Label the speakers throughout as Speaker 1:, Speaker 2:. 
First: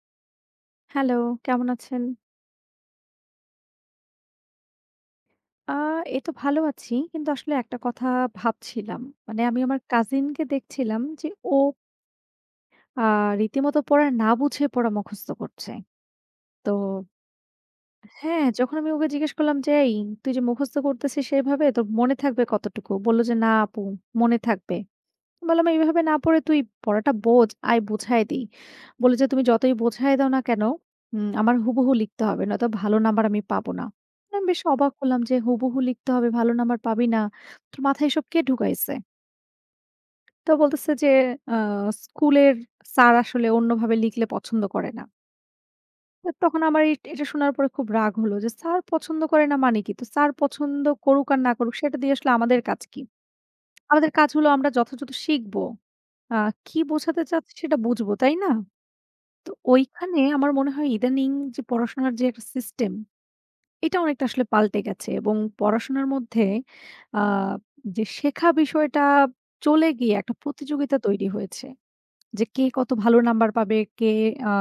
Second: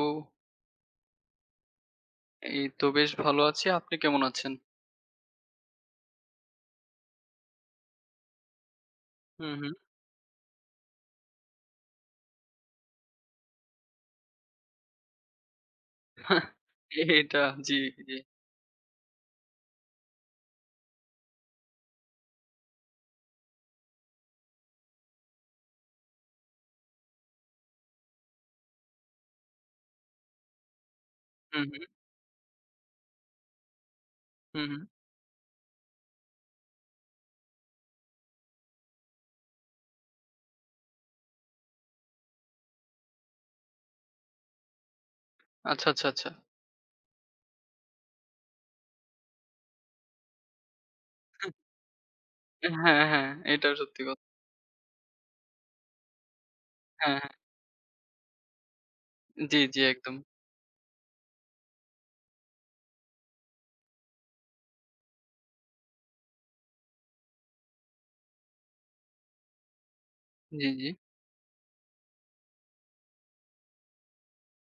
Speaker 1: ও
Speaker 2: hello, কেমন আছেন?
Speaker 1: এই তো বেশ ভালো আছি। আপনি কেমন আছেন?
Speaker 2: আ এই তো ভালো আছি। কিন্তু আসলে একটা কথা ভাবছিলাম। মানে
Speaker 1: হুম,
Speaker 2: আমি
Speaker 1: হুম।
Speaker 2: আমার কাজিনকে দেখছিলাম যে ও আ রীতিমতো পড়া না বুঝে পড়া মুখস্থ করছে। তো
Speaker 1: এটা জি, জি।
Speaker 2: হ্যাঁ, যখন আমি ওকে জিজ্ঞেস করলাম যে, "এই তুই যে মুখস্থ করতেছিস সেভাবে তোর মনে থাকবে কতটুকু?" বলল যে, "না আপু মনে থাকবে।" বললাম, "এইভাবে না পড়ে তুই পড়াটা বোঝ, আয় বুঝায় দিই।" বলে যে, "তুমি যতই বোঝায় দাও না কেন, আমার
Speaker 1: হুম, হুম,
Speaker 2: হুবহু লিখতে হবে, নয়তো ভালো নাম্বার আমি পাবো না।" আমি বেশ
Speaker 1: হুম, হুম।
Speaker 2: অবাক হলাম যে, "হুবহু লিখতে হবে, ভালো নাম্বার পাবি না? তোর মাথায় এসব কে ঢুকাইছে?" তো বলতেছে যে, "আ স্কুলের স্যার আসলে অন্যভাবে লিখলে পছন্দ করে না।"
Speaker 1: আচ্ছা, আচ্ছা, আচ্ছা।
Speaker 2: তো তখন আমার এটা শোনার পরে খুব রাগ হলো যে, "স্যার পছন্দ করে না মানে কি? তো স্যার পছন্দ করুক আর না করুক, সেটা দিয়ে আসলে আমাদের কাজ কি?
Speaker 1: হ্যাঁ, হ্যাঁ, এটাও সত্যি
Speaker 2: আমাদের
Speaker 1: কথা।
Speaker 2: কাজ হলো আমরা যথাযথ শিখবো।" আ কি
Speaker 1: হ্যাঁ,
Speaker 2: বোঝাতে
Speaker 1: হ্যাঁ।
Speaker 2: চাচ্ছে সেটা বুঝবো, তাই না? তো
Speaker 1: জি, জি একদম।
Speaker 2: ওইখানে আমার মনে হয় ইদানিং যে পড়াশোনার যে একটা সিস্টেম, এটা অনেকটা আসলে পাল্টে গেছে এবং পড়াশোনার মধ্যে আ যে শেখা বিষয়টা চলে গিয়ে একটা
Speaker 1: জি, জি।
Speaker 2: প্রতিযোগিতা তৈরি হয়েছে। যে কে কত ভালো নাম্বার পাবে, কে আ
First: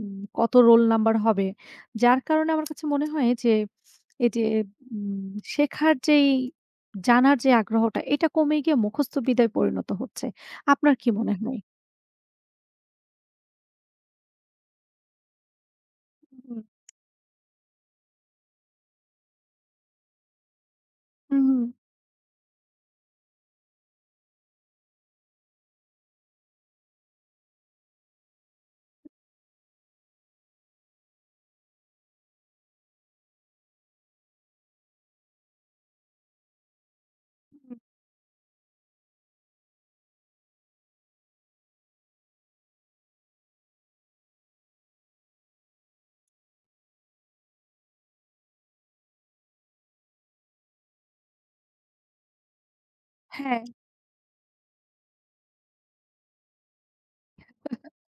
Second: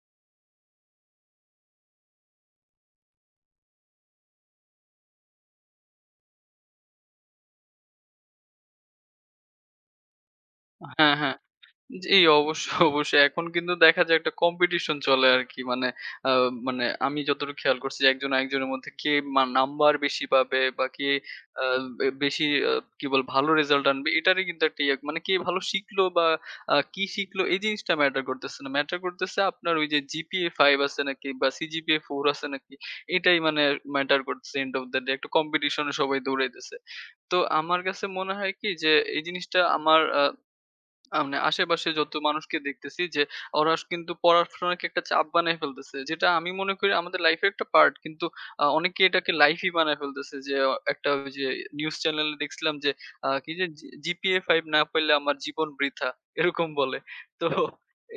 Speaker 2: কত রোল নাম্বার হবে। যার কারণে আমার কাছে মনে হয় যে এই যে উম শেখার জানার যে আগ্রহটা, এটা কমে গিয়ে মুখস্থ বিদ্যায় পরিণত হচ্ছে। আপনার কি
Speaker 1: হ্যাঁ,
Speaker 2: মনে
Speaker 1: হ্যাঁ।
Speaker 2: হয়?
Speaker 1: জি, অবশ্যই, অবশ্যই। এখন কিন্তু দেখা যায় একটা কম্পিটিশন চলে আরকি। মানে আ মানে আমি যতটুকু খেয়াল করছি যে একজন আরেকজনের মধ্যে কে নাম্বার বেশি পাবে বা কে
Speaker 2: হুম, হুম।
Speaker 1: আ বেশি আ কি বলে ভালো রেজাল্ট আনবে এটারই কিন্তু একটা ইয়ে মানে কে ভালো শিখলো বা কি শিখলো এই জিনিসটা ম্যাটার করতেছে না। ম্যাটার করতেছে আপনার ওই যে জিপিএ 5 আছে নাকি বা সিজিপিএ 4 আছে নাকি এটাই মানে ম্যাটার করতেছে এন্ড ওফ দ্যা ডে একটা কম্পিটিশনে সবাই দৌড়াইতেছে। তো আমার কাছে মনে হয় কি যে এই জিনিসটা আমার আ আ মানে আশেপাশে যত মানুষকে দেখতেছি যে ওরা কিন্তু পড়াশোনাকে একটা চাপ বানায় ফেলতেছে। যেটা আমি মনে করি আমাদের লাইফের একটা পার্ট। কিন্তু অনেকে এটাকে লাইফই বানায় ফেলতেছে। যে একটা ওই যে নিউজ চ্যানেলে দেখছিলাম যে কি
Speaker 2: হ্যাঁ,
Speaker 1: যে জিপিএ 5 না পাইলে আমার জীবন বৃথা। এরকম বলে। তো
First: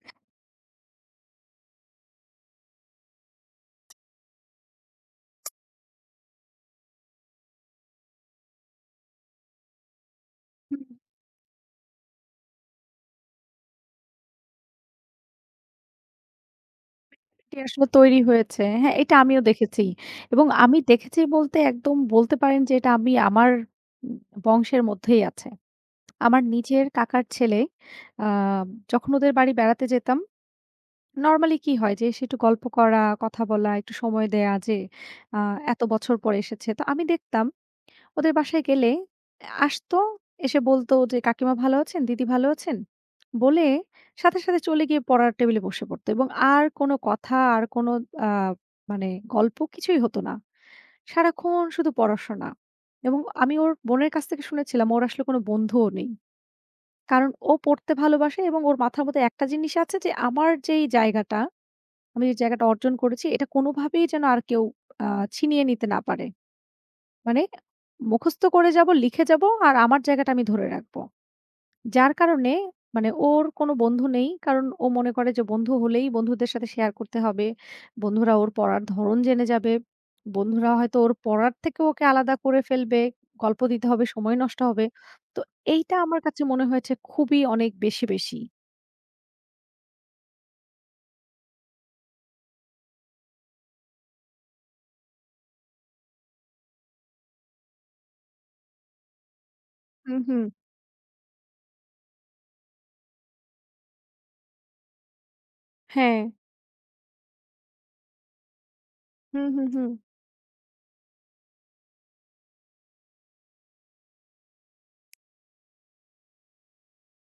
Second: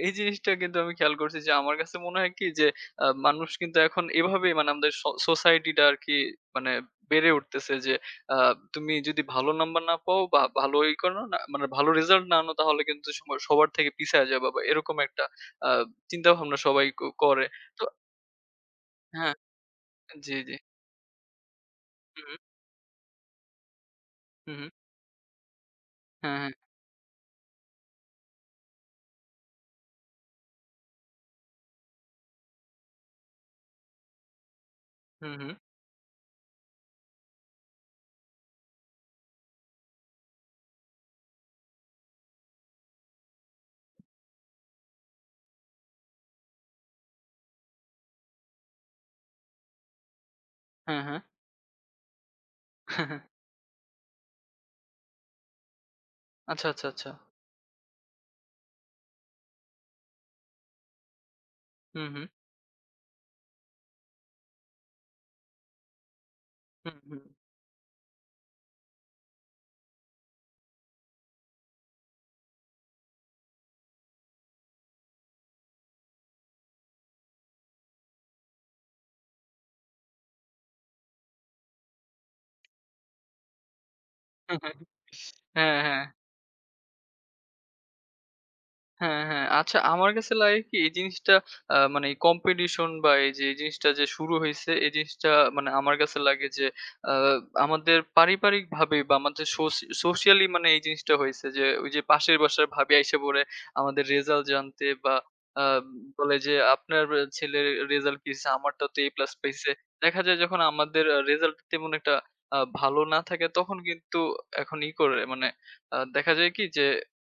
Speaker 1: এই জিনিসটা কিন্তু আমি খেয়াল করছি যে আমার কাছে মনে হয় কি যে মানুষ কিন্তু এখন এভাবেই মানে আমাদের সোসাইটিটা আরকি মানে বেড়ে উঠতেছে যে আ তুমি যদি ভালো নাম্বার না পাও বা ভালো
Speaker 2: হুম।
Speaker 1: করো না মানে ভালো রেজাল্ট না আনো তাহলে কিন্তু সবার থেকে পিছায়া যাবা বা এরকম একটা আ চিন্তাভাবনা সবাই করে।
Speaker 2: এটি
Speaker 1: তো
Speaker 2: আসলে তৈরি হয়েছে। হ্যাঁ, এটা
Speaker 1: হ্যাঁ,
Speaker 2: আমিও দেখেছি।
Speaker 1: জি,
Speaker 2: এবং
Speaker 1: জি।
Speaker 2: আমি দেখেছি বলতে একদম
Speaker 1: হু, হু,
Speaker 2: বলতে পারেন যে এটা আমি আমার উম
Speaker 1: হু, হু,
Speaker 2: বংশের মধ্যেই আছে।
Speaker 1: হ্যাঁ,
Speaker 2: আমার
Speaker 1: হ্যাঁ।
Speaker 2: নিজের কাকার ছেলে আ যখন ওদের বাড়ি বেড়াতে যেতাম, নরমালি কি হয় যে এসে একটু গল্প করা, কথা বলা, একটু সময় দেয়া যে
Speaker 1: হু,
Speaker 2: আ
Speaker 1: হু,
Speaker 2: এত বছর পরে এসেছে। তো আমি দেখতাম ওদের বাসায় গেলে আসতো, এসে বলতো যে, "কাকিমা ভালো আছেন? দিদি ভালো আছেন?" বলে সাথে, সাথে চলে গিয়ে পড়ার টেবিলে বসে পড়তো এবং আর কোনো কথা, আর কোনো আ মানে গল্প কিছুই হতো না।
Speaker 1: হ্যাঁ, হ্যাঁ।
Speaker 2: সারাক্ষণ শুধু পড়াশোনা এবং আমি ওর বোনের কাছ থেকে শুনেছিলাম ওর আসলে কোনো বন্ধুও নেই।
Speaker 1: আচ্ছা, আচ্ছা, আচ্ছা।
Speaker 2: কারণ ও পড়তে ভালোবাসে এবং ওর মাথার মধ্যে একটা জিনিস আছে যে,
Speaker 1: হু, হু,
Speaker 2: আমি যে জায়গাটা অর্জন করেছি এটা কোনোভাবেই যেন আর কেউ আ ছিনিয়ে নিতে না পারে।
Speaker 1: হু, হু।
Speaker 2: মানে মুখস্থ করে যাব, লিখে যাব আর আমার জায়গাটা আমি ধরে রাখবো। যার কারণে মানে ওর কোনো বন্ধু নেই। কারণ ও মনে করে যে বন্ধু হলেই বন্ধুদের সাথে শেয়ার করতে হবে। বন্ধুরা ওর পড়ার ধরন জেনে যাবে। বন্ধুরা হয়তো ওর পড়ার থেকে ওকে আলাদা করে ফেলবে। গল্প দিতে হবে, সময় নষ্ট হবে। তো
Speaker 1: হ্যাঁ,
Speaker 2: এইটা
Speaker 1: হ্যাঁ।
Speaker 2: আমার কাছে মনে হয়েছে খুবই অনেক বেশি, বেশি।
Speaker 1: হ্যাঁ, হ্যাঁ। আচ্ছা আমার কাছে লাগে কি এই জিনিসটা মানে কম্পিটিশন বা এই যে এই জিনিসটা যে শুরু হইছে এই জিনিসটা মানে আমার কাছে লাগে যে আ আমাদের পারিবারিকভাবে বা আমাদের
Speaker 2: হুম, হুম।
Speaker 1: সোশিয়ালি মানে এই জিনিসটা হইছে যে ওই যে পাশের বাসার ভাবি আইসা পড়ে আমাদের রেজাল্ট জানতে বা আ
Speaker 2: হ্যাঁ।
Speaker 1: বলে যে আপনার ছেলের রেজাল্ট কি হইছে? আমারটা তো A প্লাস
Speaker 2: হুম, হুম,
Speaker 1: পাইছে।
Speaker 2: হুম।
Speaker 1: দেখা যায় যখন আমাদের রেজাল্ট তেমন একটা ভালো না থাকে তখন কিন্তু এখন করে মানে দেখা যায় কি যে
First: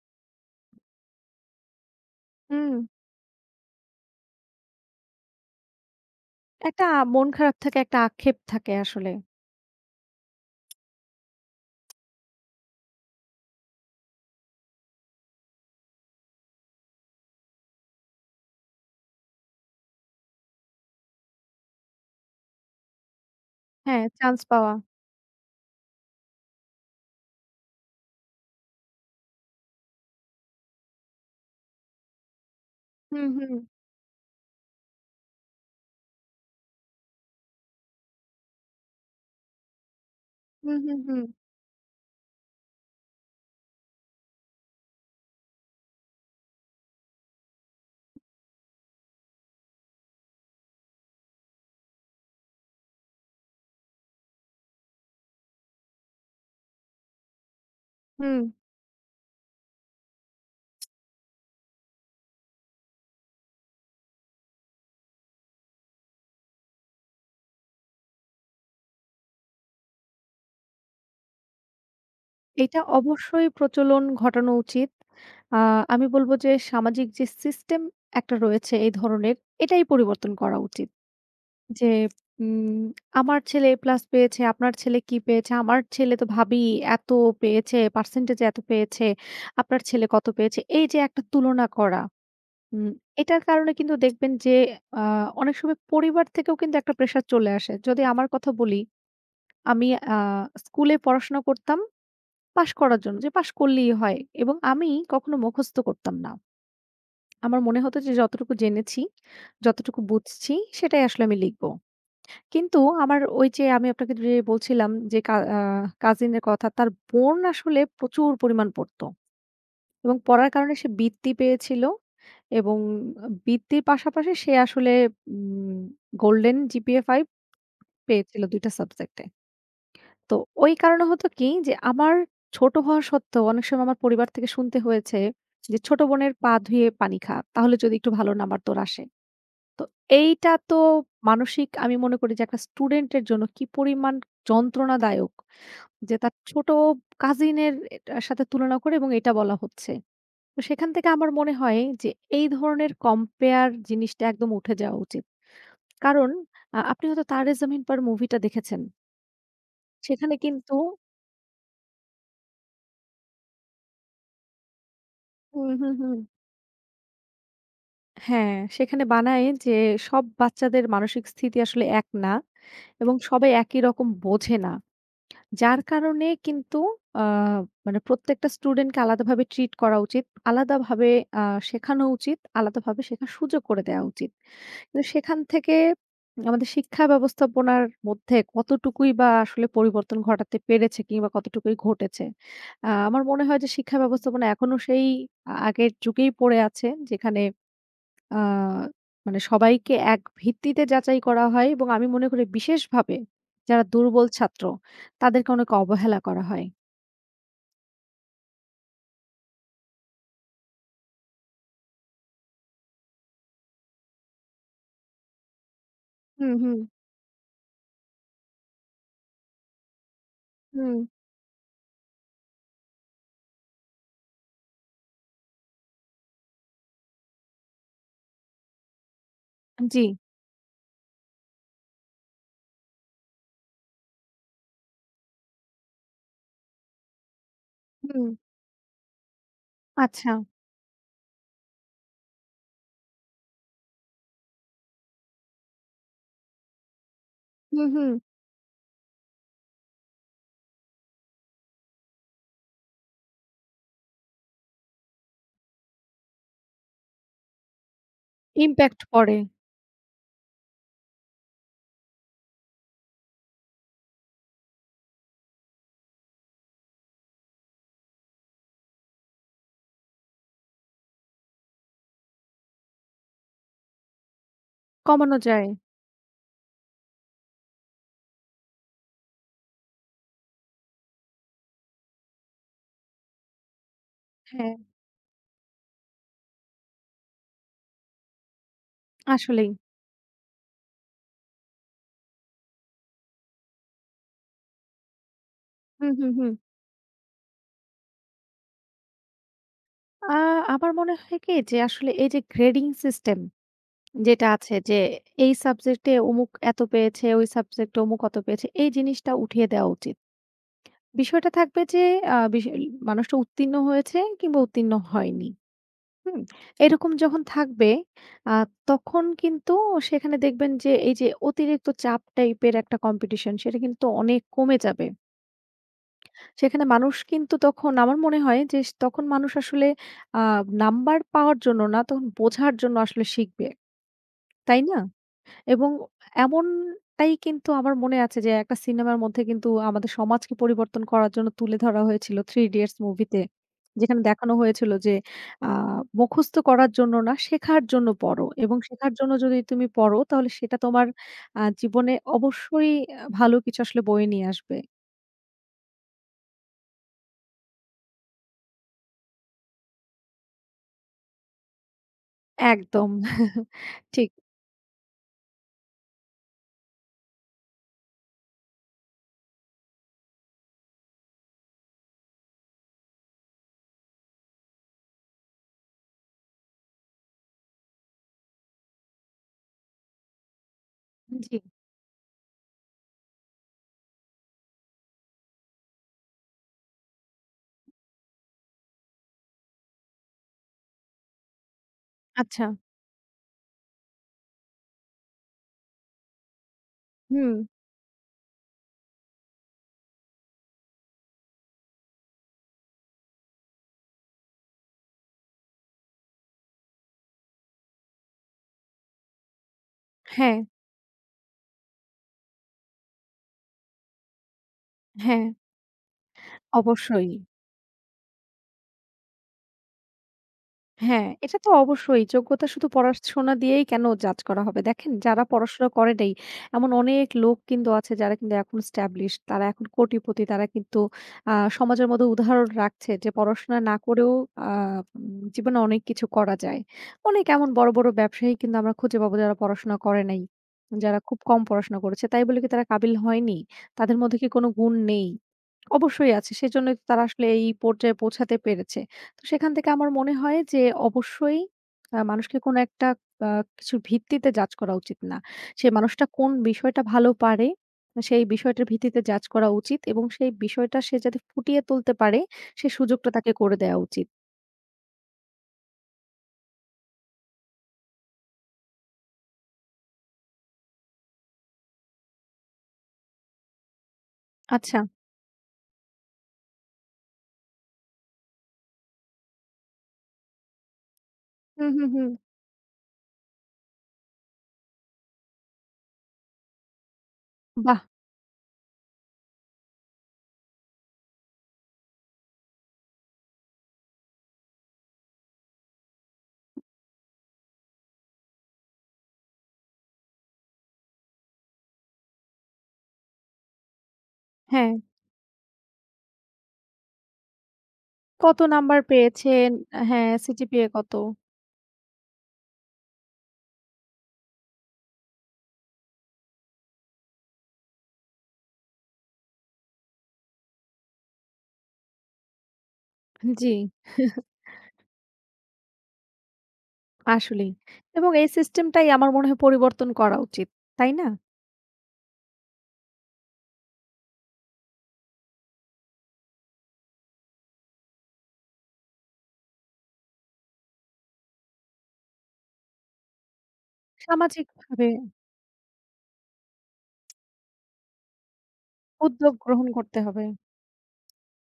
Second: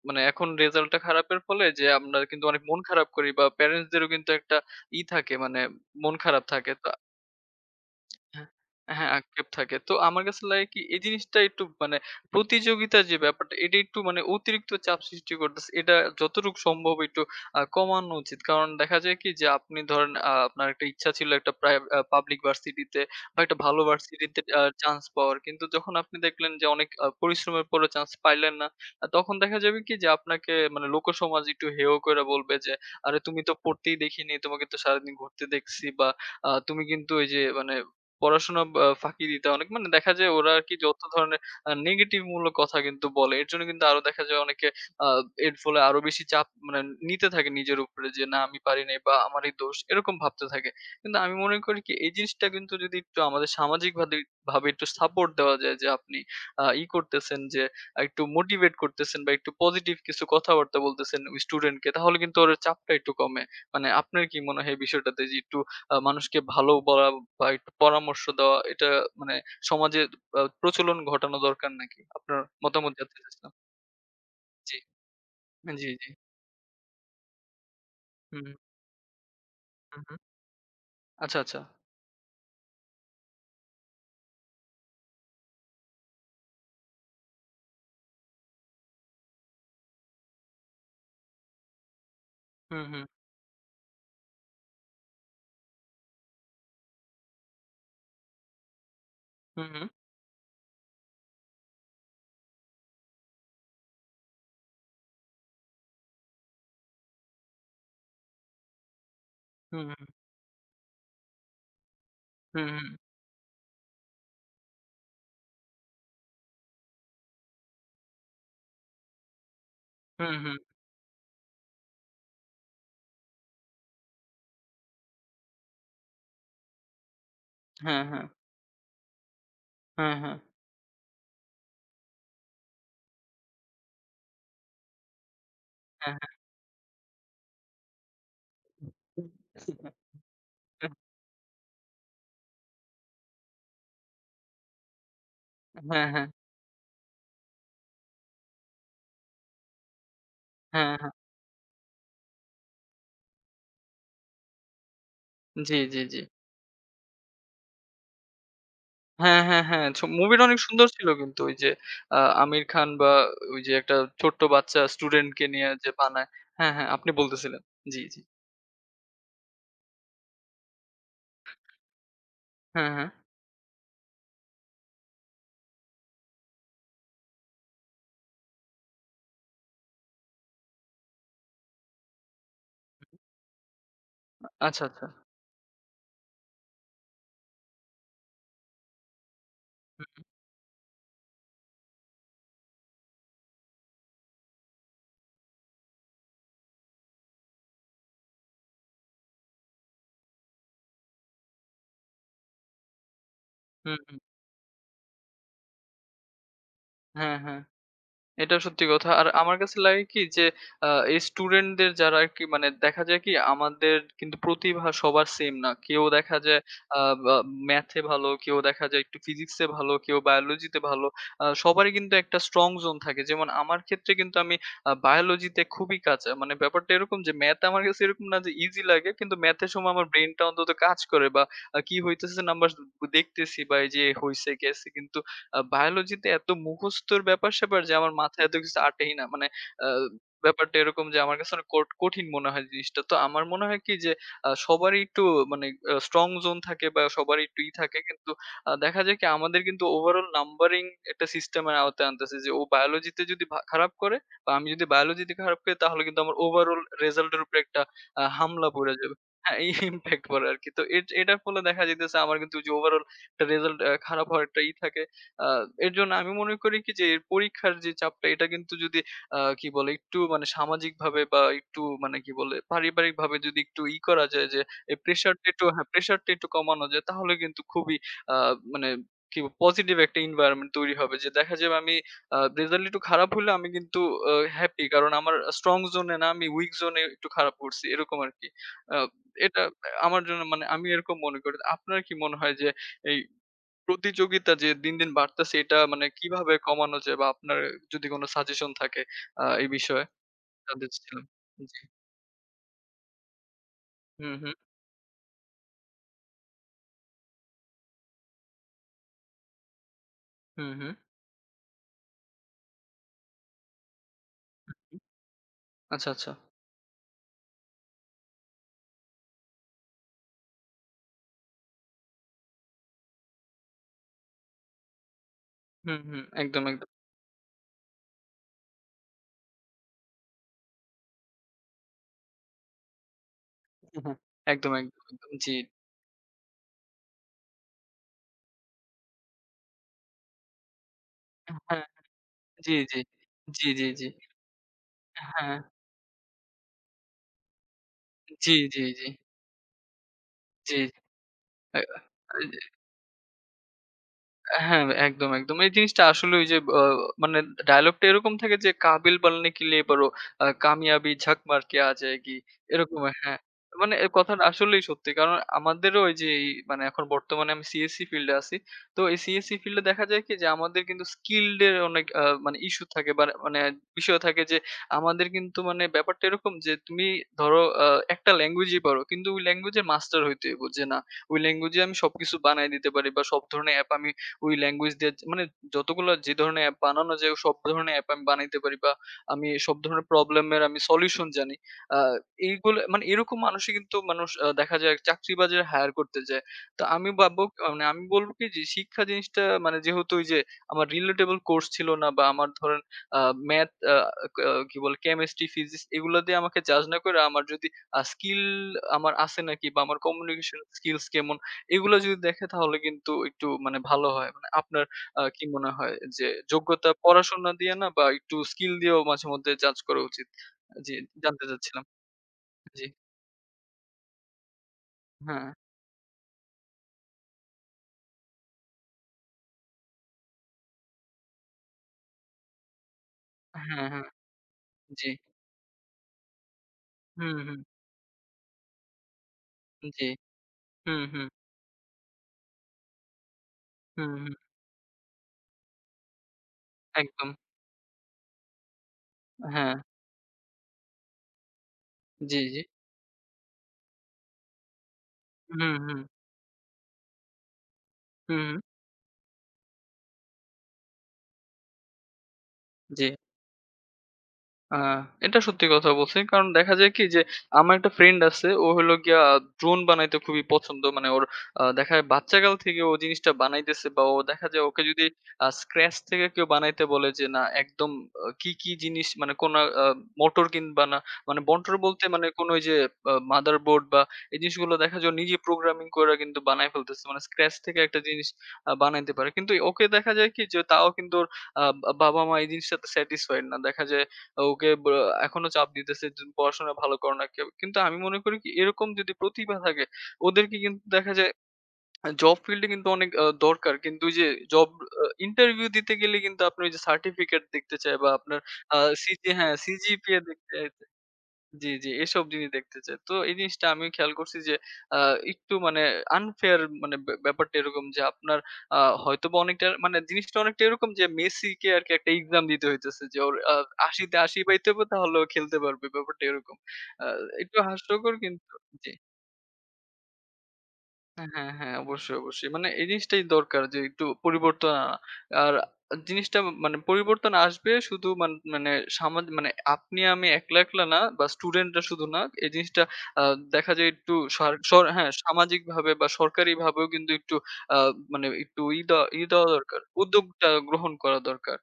Speaker 1: মানে এখন রেজাল্টটা খারাপের ফলে যে আমরা কিন্তু অনেক
Speaker 2: হুম।
Speaker 1: মন খারাপ করি বা প্যারেন্টস দেরও কিন্তু একটা থাকে মানে মন খারাপ থাকে।
Speaker 2: একটা
Speaker 1: তো
Speaker 2: মন খারাপ থাকে, একটা আক্ষেপ
Speaker 1: হ্যাঁ,
Speaker 2: থাকে
Speaker 1: হ্যাঁ,
Speaker 2: আসলে।
Speaker 1: আক্ষেপ থাকে। তো আমার কাছে লাগে কি এই জিনিসটা একটু মানে প্রতিযোগিতার যে ব্যাপারটা এটা একটু মানে অতিরিক্ত চাপ সৃষ্টি করতেছে। এটা যতটুকু সম্ভব একটু কমানো উচিত। কারণ দেখা যায় কি যে আপনি ধরেন আপনার একটা ইচ্ছা ছিল একটা প্রাই আ পাবলিক ভার্সিটিতে বা একটা ভালো
Speaker 2: হ্যাঁ,
Speaker 1: ভার্সিটিতে
Speaker 2: চান্স পাওয়া।
Speaker 1: চান্স পাওয়ার। কিন্তু যখন আপনি দেখলেন যে অনেক পরিশ্রমের পরেও চান্স পাইলেন না, তখন দেখা যাবে কি যে আপনাকে মানে লোকসমাজ একটু হেয় করে বলবে যে, "আরে
Speaker 2: হুম,
Speaker 1: তুমি তো
Speaker 2: হুম।
Speaker 1: পড়তেই দেখিনি, তোমাকে তো সারাদিন ঘুরতে দেখছি" বা "তুমি কিন্তু ওই যে মানে পড়াশোনা বা ফাঁকি দিতে অনেক মানে দেখা যায় ওরা আরকি
Speaker 2: হুম, হুম,
Speaker 1: যত
Speaker 2: হুম।
Speaker 1: ধরনের নেগেটিভ মূলক কথা কিন্তু বলে। এর জন্য কিন্তু আরো দেখা যায় অনেকে আ এর ফলে আরো বেশি চাপ মানে নিতে থাকে নিজের উপরে যে, "না আমি পারি নাই" বা "আমারই দোষ" এরকম ভাবতে থাকে। কিন্তু আমি মনে করি কি এই জিনিসটা কিন্তু যদি একটু আমাদের সামাজিকভাবে ভাবে ভাবে একটু সাপোর্ট দেওয়া যায় যে, আপনি আ ই করতেছেন যে, একটু
Speaker 2: হুম,
Speaker 1: মোটিভেট করতেছেন বা একটু পজিটিভ কিছু কথাবার্তা বলতেছেন ওই স্টুডেন্টকে তাহলে কিন্তু ওর চাপটা একটু কমে। মানে আপনার কি মনে হয় এই বিষয়টাতে যে, একটু মানুষকে ভালো বলা বা একটু পরামর্শ দেওয়া এটা মানে সমাজে প্রচলন ঘটানো দরকার নাকি? আপনার
Speaker 2: এটা
Speaker 1: মতামত জানতে
Speaker 2: অবশ্যই
Speaker 1: চাচ্ছিলাম।
Speaker 2: প্রচলন ঘটানো
Speaker 1: জি,
Speaker 2: উচিত। আ
Speaker 1: জি,
Speaker 2: আমি
Speaker 1: জি।
Speaker 2: বলব যে সামাজিক যে সিস্টেম একটা
Speaker 1: হুম,
Speaker 2: রয়েছে এই ধরনের, এটাই
Speaker 1: হুম, হুম।
Speaker 2: পরিবর্তন করা উচিত।
Speaker 1: আচ্ছা, আচ্ছা।
Speaker 2: যে উম আমার ছেলে A প্লাস পেয়েছে, আপনার ছেলে কি পেয়েছে? আমার ছেলে তো ভাবি এত পেয়েছে, পার্সেন্টেজ এত পেয়েছে, আপনার ছেলে কত পেয়েছে? এই যে একটা তুলনা করা।
Speaker 1: হুম,
Speaker 2: উম
Speaker 1: হুম,
Speaker 2: এটার কারণে কিন্তু দেখবেন যে আ অনেক সময় পরিবার থেকেও কিন্তু একটা প্রেশার চলে আসে। যদি আমার কথা বলি,
Speaker 1: হুম, হুম,
Speaker 2: আমি আ স্কুলে পড়াশোনা করতাম পাস করার জন্য যে পাস করলেই হয় এবং আমি কখনো মুখস্থ করতাম না। আমার মনে হতো যে যতটুকু জেনেছি,
Speaker 1: হুম,
Speaker 2: যতটুকু
Speaker 1: হুম,
Speaker 2: বুঝছি সেটাই আসলে আমি লিখব।
Speaker 1: হুম,
Speaker 2: কিন্তু আমার ওই যে আমি আপনাকে যে বলছিলাম যে কা আ কাজিনের কথা তার বোন আসলে প্রচুর পরিমাণ পড়ত এবং
Speaker 1: হুম,
Speaker 2: পড়ার
Speaker 1: হুম।
Speaker 2: কারণে সে বৃত্তি পেয়েছিল এবং বৃত্তির পাশাপাশি সে আসলে উম গোল্ডেন জিপিএ 5
Speaker 1: হ্যাঁ, হ্যাঁ,
Speaker 2: পেয়েছিল ২ টা সাবজেক্টে।
Speaker 1: হ্যাঁ, হ্যাঁ,
Speaker 2: তো
Speaker 1: হ্যাঁ,
Speaker 2: ওই কারণে হতো কি যে আমার ছোট হওয়া সত্ত্বেও অনেক সময় আমার পরিবার থেকে শুনতে হয়েছে যে, "ছোট
Speaker 1: হ্যাঁ,
Speaker 2: বোনের পা ধুয়ে পানি খা। তাহলে যদি একটু ভালো নাম্বার তোর আসে।" তো এইটা তো মানসিক আমি মনে করি যে একটা স্টুডেন্টের জন্য কি পরিমাণ যন্ত্রণাদায়ক
Speaker 1: হ্যাঁ,
Speaker 2: যে
Speaker 1: হ্যাঁ,
Speaker 2: তার ছোট কাজিনের এটার সাথে তুলনা করে এবং এটা বলা হচ্ছে। তো সেখান
Speaker 1: হ্যাঁ,
Speaker 2: থেকে
Speaker 1: হ্যাঁ।
Speaker 2: আমার মনে হয় যে এই ধরনের কম্পেয়ার জিনিসটা একদম উঠে যাওয়া উচিত।
Speaker 1: জি, জি, জি।
Speaker 2: কারণ আপনি হয়তো 'তারে জামিন পার' মুভিটা দেখেছেন।
Speaker 1: হ্যাঁ, হ্যাঁ, হ্যাঁ।
Speaker 2: সেখানে
Speaker 1: মুভিটা অনেক
Speaker 2: কিন্তু
Speaker 1: সুন্দর ছিল কিন্তু ওই যে আমির খান বা ওই যে একটা ছোট্ট বাচ্চা স্টুডেন্টকে নিয়ে
Speaker 2: হুম,
Speaker 1: যে
Speaker 2: হুম, হুম।
Speaker 1: বানায়। হ্যাঁ, হ্যাঁ, আপনি বলতেছিলেন। জি, জি।
Speaker 2: হ্যাঁ, সেখানে বানায় যে সব বাচ্চাদের মানসিক স্থিতি আসলে এক না
Speaker 1: হ্যাঁ, হ্যাঁ।
Speaker 2: এবং সবাই একই রকম বোঝে না। যার কারণে কিন্তু আ মানে প্রত্যেকটা স্টুডেন্টকে আলাদাভাবে ট্রিট করা উচিত। আলাদাভাবে আ শেখানো উচিত, আলাদাভাবে শেখার সুযোগ করে দেওয়া উচিত।
Speaker 1: আচ্ছা, আচ্ছা।
Speaker 2: কিন্তু সেখান থেকে আমাদের শিক্ষা ব্যবস্থাপনার মধ্যে কতটুকুই বা আসলে পরিবর্তন ঘটাতে পেরেছে কিংবা কতটুকুই ঘটেছে। আমার মনে হয় যে শিক্ষা ব্যবস্থাপনা এখনো সেই আগের যুগেই পড়ে আছে যেখানে আ মানে সবাইকে এক ভিত্তিতে যাচাই করা হয় এবং আমি মনে করি বিশেষভাবে যারা
Speaker 1: হুম, হুম।
Speaker 2: দুর্বল ছাত্র তাদেরকে অনেক অবহেলা করা হয়।
Speaker 1: হ্যাঁ, হ্যাঁ। এটা সত্যি কথা। আর আমার কাছে লাগে কি যে এই স্টুডেন্টদের যারা আরকি মানে দেখা যায় কি আমাদের কিন্তু প্রতিভা সবার সেম না। কেউ দেখা
Speaker 2: হুম,
Speaker 1: যায়
Speaker 2: হুম,
Speaker 1: আ বা ম্যাথে ভালো, কেউ দেখা যায় একটু ফিজিক্সে ভালো, কেউ বায়োলজিতে
Speaker 2: হুম,
Speaker 1: ভালো। সবারই কিন্তু একটা স্ট্রং জোন থাকে। যেমন আমার ক্ষেত্রে কিন্তু আমি বায়োলজিতে খুবই কাঁচা। মানে ব্যাপারটা এরকম যে ম্যাথ আমার কাছে এরকম না যে ইজি লাগে কিন্তু ম্যাথের সময়
Speaker 2: জি।
Speaker 1: আমার ব্রেইনটা অন্তত কাজ করে বা কি হইতেছে নাম্বার দেখতেছি বা এই যে হইছে, গেছে। কিন্তু বায়োলজিতে এত মুখস্থর ব্যাপার-স্যাপার যে আমার
Speaker 2: হুম।
Speaker 1: মাথায় এত কিছু আটেই না। মানে আ
Speaker 2: আচ্ছা।
Speaker 1: ব্যাপারটা এরকম যে আমার কাছে অনেক কঠিন মনে হয় জিনিসটা। তো আমার মনে হয় কি যে সবারই একটু মানে স্ট্রং জোন থাকে বা সবারই একটু
Speaker 2: হুম,
Speaker 1: থাকে।
Speaker 2: হুম।
Speaker 1: কিন্তু দেখা যায় কি আমাদের কিন্তু ওভারঅল নাম্বারিং একটা সিস্টেমের আওতায় আনতেছে যে ও বায়োলজিতে যদি খারাপ করে বা আমি যদি বায়োলজিতে খারাপ করি তাহলে কিন্তু আমার ওভারঅল রেজাল্ট এর উপরে একটা হামলা পইড়া
Speaker 2: ইমপ্যাক্ট
Speaker 1: যাবে।
Speaker 2: পড়ে,
Speaker 1: হ্যাঁ, এই ইমপ্যাক্ট পড়ে আরকি। তো এটার ফলে দেখা যাইতেছে আমার কিন্তু ওই যে ওভারঅল একটা রেজাল্ট খারাপ হওয়ার একটা থাকে। এর জন্য আমি মনে করি কি যে এর পরীক্ষার যে চাপটা এটা কিন্তু যদি কি বলে একটু মানে সামাজিকভাবে বা একটু মানে কি বলে পারিবারিক ভাবে যদি একটু করা যায় যে এই
Speaker 2: কমানো
Speaker 1: প্রেশারটা একটু
Speaker 2: যায়।
Speaker 1: হ্যাঁ প্রেশারটা একটু কমানো যায় তাহলে কিন্তু খুবই মানে কি পজিটিভ একটা এনভায়রনমেন্ট তৈরি হবে যে দেখা যাবে আমি রেজাল্ট একটু খারাপ হলে আমি কিন্তু
Speaker 2: হ্যাঁ।
Speaker 1: হ্যাপি কারণ আমার স্ট্রং জোনে না আমি উইক জোনে একটু খারাপ করছি এরকম আর কি আহ, এটা
Speaker 2: আসলেই।
Speaker 1: আমার জন্য মানে আমি এরকম মনে করি আপনার কি মনে হয় যে এই প্রতিযোগিতা যে দিন, দিন বাড়তেছে এটা মানে
Speaker 2: হুম, হুম,
Speaker 1: কিভাবে
Speaker 2: হুম।
Speaker 1: কমানো যায়? বা আপনার যদি কোনো সাজেশন থাকে এই বিষয়ে
Speaker 2: আ
Speaker 1: জানতে
Speaker 2: আমার মনে
Speaker 1: চাচ্ছিলাম।
Speaker 2: হয় কি যে
Speaker 1: জি।
Speaker 2: আসলে এই যে গ্রেডিং সিস্টেম
Speaker 1: হুম,
Speaker 2: যেটা
Speaker 1: হুম।
Speaker 2: আছে যে এই সাবজেক্টে অমুক এত পেয়েছে, ওই সাবজেক্টে অমুক অত পেয়েছে এই জিনিসটা উঠিয়ে দেওয়া উচিত।
Speaker 1: হুম, হুম।
Speaker 2: বিষয়টা থাকবে যে আ বিষ মানুষটা উত্তীর্ণ হয়েছে কিংবা উত্তীর্ণ হয়নি।
Speaker 1: আচ্ছা, আচ্ছা।
Speaker 2: হুম? এরকম যখন থাকবে আ তখন কিন্তু সেখানে দেখবেন যে এই যে অতিরিক্ত চাপ টাইপের একটা কম্পিটিশন সেটা কিন্তু অনেক কমে যাবে।
Speaker 1: হুম, হুম। একদম,
Speaker 2: সেখানে
Speaker 1: একদম।
Speaker 2: মানুষ কিন্তু তখন আমার মনে হয় যে তখন মানুষ আসলে আ নাম্বার পাওয়ার জন্য না তখন বোঝার জন্য আসলে শিখবে।
Speaker 1: হ্যাঁ, হ্যাঁ। একদম,
Speaker 2: তাই না?
Speaker 1: একদম, একদম। জি।
Speaker 2: এবং এমনটাই কিন্তু আমার মনে আছে যে একটা সিনেমার মধ্যে কিন্তু আমাদের সমাজকে পরিবর্তন করার জন্য তুলে
Speaker 1: হ্যাঁ,
Speaker 2: ধরা হয়েছিল 'থ্রি
Speaker 1: জি,
Speaker 2: ইডিয়টস'
Speaker 1: জি।
Speaker 2: মুভিতে।
Speaker 1: জি, জি, জি।
Speaker 2: যেখানে দেখানো হয়েছিল যে
Speaker 1: হ্যাঁ।
Speaker 2: আ মুখস্থ করার জন্য না, শেখার জন্য পড়ো
Speaker 1: জি,
Speaker 2: এবং
Speaker 1: জি, জি।
Speaker 2: শেখার জন্য যদি তুমি পড়ো তাহলে
Speaker 1: জি।
Speaker 2: সেটা তোমার
Speaker 1: আ
Speaker 2: জীবনে
Speaker 1: আ
Speaker 2: অবশ্যই ভালো কিছু আসলে বয়ে নিয়ে আসবে।
Speaker 1: হ্যাঁ, একদম, একদম। এই জিনিসটা আসলে ওই যে মানে ডায়ালগটা এরকম থাকে যে "কাবিল বাননে কে লিয়ে পড়ো, কামিয়াবি ঝাঁক মার কে আ জায়েগি।" এরকম
Speaker 2: একদম।
Speaker 1: হ্যাঁ। মানে এই
Speaker 2: ঠিক।
Speaker 1: কথাটা আসলেই সত্যি। কারণ আমাদেরও ওই যে এই মানে এখন বর্তমানে আমি সিএসসি ফিল্ডে আছি। তো এই সিএসসি ফিল্ডে দেখা যায় কি যে আমাদের কিন্তু স্কিলড এর অনেক মানে ইস্যু থাকে বা মানে বিষয় থাকে যে আমাদের কিন্তু মানে ব্যাপারটা এরকম যে তুমি ধরো একটা ল্যাঙ্গুয়েজই পারো। কিন্তু ওই ল্যাঙ্গুয়েজের মাস্টার হইতে হইব যে না, ওই
Speaker 2: জি।
Speaker 1: ল্যাঙ্গুয়েজে আমি সবকিছু বানায় দিতে পারি বা সব ধরনের অ্যাপ আমি ওই ল্যাঙ্গুয়েজ দিয়ে মানে যতগুলা যে ধরনের অ্যাপ বানানো যায় সব ধরনের অ্যাপ আমি বানাইতে পারি বা আমি সব ধরনের প্রবলেমের আমি সলিউশন জানি। আ
Speaker 2: আচ্ছা।
Speaker 1: এইগুলো মানে এরকম মানুষই কিন্তু মানুষ দেখা যায় চাকরি বাজারে হায়ার করতে যায়। তো আমি ভাববো
Speaker 2: হুম।
Speaker 1: মানে আমি বলবো কি যে শিক্ষা জিনিসটা মানে যেহেতু ওই যে আমার relatable কোর্স ছিল না বা আমার ধরেন আ ম্যাথ আ আ কি বলে কেমিস্ট্রি, ফিজিক্স এগুলো দিয়ে আমাকে জাজ না করে আমার যদি স্কিল আমার আছে নাকি বা আমার
Speaker 2: হ্যাঁ,
Speaker 1: কমিউনিকেশন স্কিলস কেমন এগুলো যদি দেখে তাহলে কিন্তু একটু মানে ভালো হয়। মানে আপনার
Speaker 2: হ্যাঁ।
Speaker 1: কি মনে হয় যে যোগ্যতা
Speaker 2: অবশ্যই।
Speaker 1: পড়াশোনা দিয়ে না বা একটু স্কিল দিয়েও মাঝে মধ্যে জাজ করা উচিত? জি,
Speaker 2: হ্যাঁ,
Speaker 1: জানতে
Speaker 2: এটা তো
Speaker 1: চাচ্ছিলাম।
Speaker 2: অবশ্যই। যোগ্যতা
Speaker 1: জি।
Speaker 2: শুধু পড়াশোনা দিয়েই কেন জাজ করা হবে? দেখেন যারা
Speaker 1: হ্যাঁ,
Speaker 2: পড়াশোনা করে নাই, এমন অনেক লোক কিন্তু আছে যারা কিন্তু এখন established তারা এখন কোটিপতি। তারা কিন্তু সমাজের মধ্যে উদাহরণ রাখছে যে পড়াশোনা
Speaker 1: হ্যাঁ,
Speaker 2: না
Speaker 1: হ্যাঁ।
Speaker 2: করেও আ
Speaker 1: জি।
Speaker 2: উম জীবনে অনেক কিছু করা যায়।
Speaker 1: হুম,
Speaker 2: অনেক
Speaker 1: হুম।
Speaker 2: এমন বড়, বড় ব্যবসায়ী কিন্তু আমরা খুঁজে পাবো যারা পড়াশোনা
Speaker 1: জি।
Speaker 2: করে নাই।
Speaker 1: হুম,
Speaker 2: যারা
Speaker 1: হুম।
Speaker 2: খুব কম পড়াশোনা করেছে। তাই বলে কি তারা কাবিল হয়নি?
Speaker 1: হুম,
Speaker 2: তাদের
Speaker 1: হুম।
Speaker 2: মধ্যে কি কোনো গুণ নেই? অবশ্যই আছে। সেজন্যই তো তারা
Speaker 1: একদম।
Speaker 2: আসলে এই পর্যায়ে পৌঁছাতে পেরেছে। তো সেখান
Speaker 1: হ্যাঁ।
Speaker 2: থেকে আমার মনে হয় যে অবশ্যই
Speaker 1: জি,
Speaker 2: মানুষকে
Speaker 1: জি।
Speaker 2: কোনো একটা আ কিছুর ভিত্তিতে জাজ করা উচিত না।
Speaker 1: হুম,
Speaker 2: সে
Speaker 1: হুম।
Speaker 2: মানুষটা কোন বিষয়টা ভালো পারে,
Speaker 1: হুম,
Speaker 2: সেই
Speaker 1: হুম।
Speaker 2: বিষয়টার ভিত্তিতে জাজ করা উচিত এবং সেই বিষয়টা সে যাতে ফুটিয়ে তুলতে পারে, সে
Speaker 1: জি।
Speaker 2: সুযোগটা তাকে করে দেয়া উচিত।
Speaker 1: আ এটা সত্যি কথা বলছেন। কারণ দেখা যায় কি যে, আমার একটা ফ্রেন্ড আছে ও হলো গিয়া ড্রোন বানাইতে খুবই পছন্দ। মানে ওর দেখা যায় বাচ্চাকাল থেকে ও জিনিসটা বানাইতেছে বা ও দেখা যায় ওকে
Speaker 2: আচ্ছা।
Speaker 1: যদি স্ক্র্যাচ থেকে কেউ বানাইতে বলে যে না একদম কি, কি জিনিস মানে কোন আ মোটর কিনবা না। মানে মোটর
Speaker 2: হুম,
Speaker 1: বলতে
Speaker 2: হুম,
Speaker 1: মানে
Speaker 2: হুম।
Speaker 1: কোন ওই যে মাদারবোর্ড বা এই জিনিসগুলো দেখা যায় ও নিজে প্রোগ্রামিং কইরা কিন্তু বানায় ফেলতেছে। মানে স্ক্র্যাচ থেকে
Speaker 2: বাহ!
Speaker 1: একটা জিনিস বানাইতে পারে। কিন্তু ওকে দেখা যায় কি যে তাও কিন্তু ওর আ বা বাবা-মা এই জিনিসটাতে স্যাটিসফাইড না। দেখা যায় ওকে এখনো চাপ দিতেছে যে পড়াশোনায় ভালো করো না কেউ। কিন্তু আমি মনে করি কি এরকম যদি প্রতিভা থাকে ওদেরকে কিন্তু দেখা যায় জব ফিল্ডে কিন্তু অনেক দরকার। কিন্তু ওই যে জব
Speaker 2: হ্যাঁ,
Speaker 1: ইন্টারভিউ দিতে গেলে কিন্তু আপনি ওই যে সার্টিফিকেট দেখতে চায় বা আপনার
Speaker 2: কত
Speaker 1: আ
Speaker 2: নাম্বার
Speaker 1: হ্যাঁ,
Speaker 2: পেয়েছেন?
Speaker 1: সিজিপিএ
Speaker 2: হ্যাঁ,
Speaker 1: দেখতে চায়।
Speaker 2: সিজিপিএ কত?
Speaker 1: জি, জি। এসব জিনিস দেখতে চায়। তো এই জিনিসটা আমি খেয়াল করছি যে আ একটু মানে আনফেয়ার মানে ব্যাপারটা এরকম যে আপনার আ হয়তোবা অনেকটা মানে জিনিসটা অনেকটা এরকম যে মেসিকে আরকি একটা এক্সাম দিতে হইতেছে যে ওর
Speaker 2: জি,
Speaker 1: ৮০ তে ৮০ পাইতে হবে তাহলে ও খেলতে পারবে। ব্যাপারটা এরকম। আ একটু
Speaker 2: আসলেই।
Speaker 1: হাস্যকর
Speaker 2: এবং এই
Speaker 1: কিন্তু জি।
Speaker 2: সিস্টেমটাই আমার মনে হয় পরিবর্তন করা উচিত। তাই না?
Speaker 1: হ্যাঁ, হ্যাঁ। অবশ্যই, অবশ্যই। মানে এই জিনিসটাই দরকার যে একটু পরিবর্তন আনা। আর জিনিসটা মানে পরিবর্তন আসবে শুধু মানে মানে আপনি আমি একলা, একলা না বা স্টুডেন্টরা শুধু না। এই জিনিসটা আ দেখা যায় একটু সর সর
Speaker 2: সামাজিকভাবে
Speaker 1: হ্যাঁ, সামাজিকভাবে বা সরকারিভাবেও কিন্তু একটু আ মানে একটু ই দেওয়া ই দেওয়া
Speaker 2: উদ্যোগ
Speaker 1: দরকার।
Speaker 2: গ্রহণ করতে হবে।
Speaker 1: উদ্যোগটা গ্রহণ করা দরকার।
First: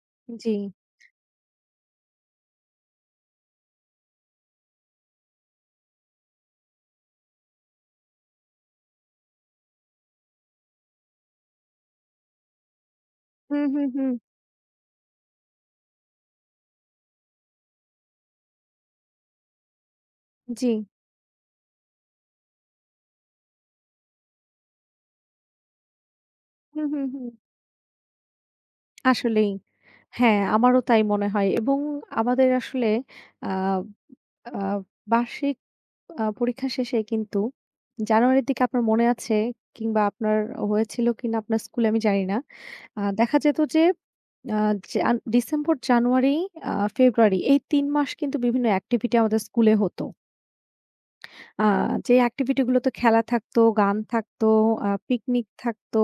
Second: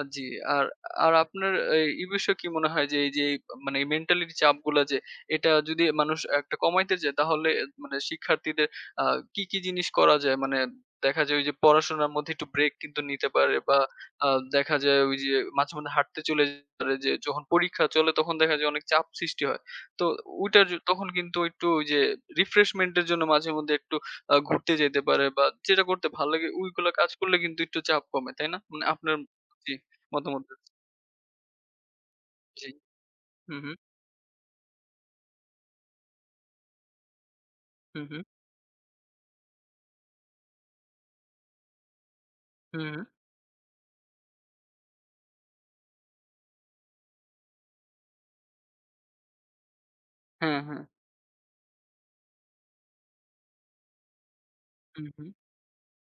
Speaker 1: জি।
Speaker 2: জি।
Speaker 1: আর আর আপনার এই এই বিষয়ে কি মনে হয় যে এই যে এই মানে মেন্টালিটি চাপগুলা যে এটা যদি মানুষ একটা কমাইতে চায় তাহলে মানে শিক্ষার্থীদের আ কি, কি জিনিস করা যায়? মানে দেখা যায় ওই যে পড়াশোনার মধ্যে একটু ব্রেক কিন্তু নিতে পারে
Speaker 2: হুম,
Speaker 1: বা
Speaker 2: হুম, হুম।
Speaker 1: আ দেখা যায় ওই যে মাঝে, মাঝে হাঁটতে চলে যেতে পারে যে যখন পরীক্ষা চলে তখন দেখা যায় অনেক চাপ সৃষ্টি হয়। তো ওইটার
Speaker 2: জি।
Speaker 1: তখন কিন্তু একটু ওই যে রিফ্রেশমেন্ট এর জন্য মাঝে মধ্যে একটু ঘুরতে যেতে পারে বা যেটা করতে ভাল লাগে
Speaker 2: হুম,
Speaker 1: ওইগুলা
Speaker 2: হুম,
Speaker 1: কাজ
Speaker 2: হুম।
Speaker 1: করলে কিন্তু একটু চাপ কমে, তাই না? মানে আপনার
Speaker 2: আসলেই।
Speaker 1: জি,
Speaker 2: হ্যাঁ,
Speaker 1: মতামত
Speaker 2: আমারও তাই মনে হয় এবং আমাদের
Speaker 1: জি।
Speaker 2: আসলে আ
Speaker 1: হু, হু,
Speaker 2: আ বার্ষিক পরীক্ষা শেষে কিন্তু
Speaker 1: হু, হু,
Speaker 2: জানুয়ারির দিকে আপনার মনে আছে কিংবা আপনার হয়েছিল কিনা আপনার স্কুলে আমি জানি না।
Speaker 1: হু, হু।
Speaker 2: দেখা যেত যে আ জান ডিসেম্বর, জানুয়ারি, আ ফেব্রুয়ারি এই ৩ মাস কিন্তু বিভিন্ন activity আমাদের স্কুলে হতো।
Speaker 1: হ্যাঁ, হ্যাঁ।
Speaker 2: আ যে অ্যাক্টিভিটি গুলোতে খেলা থাকতো, গান থাকতো,
Speaker 1: হু, হু,
Speaker 2: পিকনিক থাকতো,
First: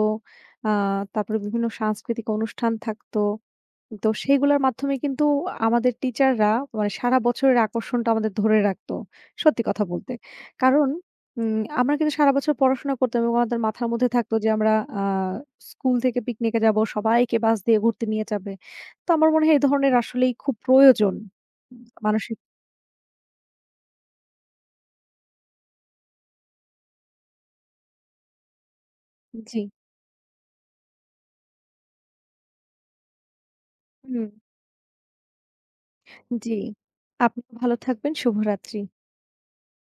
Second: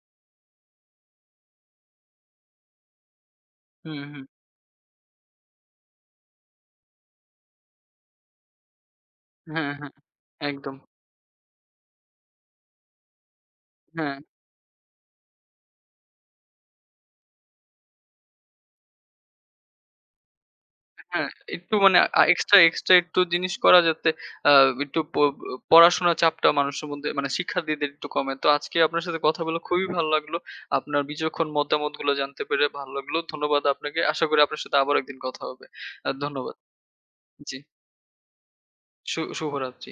Speaker 2: আ তারপরে বিভিন্ন সাংস্কৃতিক অনুষ্ঠান থাকতো।
Speaker 1: হু,
Speaker 2: তো
Speaker 1: হু।
Speaker 2: সেইগুলোর মাধ্যমে কিন্তু আমাদের টিচাররা মানে সারা বছরের আকর্ষণটা আমাদের ধরে রাখতো। সত্যি
Speaker 1: হ্যাঁ,
Speaker 2: কথা
Speaker 1: হ্যাঁ।
Speaker 2: বলতে।
Speaker 1: একদম।
Speaker 2: কারণ আমরা কিন্তু সারা বছর পড়াশোনা করতাম এবং আমাদের মাথার মধ্যে
Speaker 1: হ্যাঁ।
Speaker 2: থাকতো যে আমরা আ স্কুল থেকে পিকনিকে যাবো, সবাইকে বাস দিয়ে ঘুরতে নিয়ে যাবে। তো আমার মনে হয় এই ধরনের আসলেই খুব প্রয়োজন।
Speaker 1: হ্যাঁ, একটু মানে
Speaker 2: মানসিক
Speaker 1: এক্সট্রা, এক্সট্রা একটু জিনিস করা যাতে আ একটু পড়াশোনার চাপটা মানুষের মধ্যে মানে শিক্ষার্থীদের একটু কমে। তো আজকে আপনার সাথে কথা বলে
Speaker 2: জি,
Speaker 1: খুবই ভালো লাগলো। আপনার বিচক্ষণ মতামতগুলো জানতে পেরে ভালো লাগলো। ধন্যবাদ আপনাকে। আশা
Speaker 2: হুম।
Speaker 1: করি আপনার সাথে আবারও একদিন কথা হবে। ধন্যবাদ।
Speaker 2: জি। আপনিও
Speaker 1: জি।
Speaker 2: ভালো থাকবেন। শুভরাত্রি।
Speaker 1: শুভরাত্রি।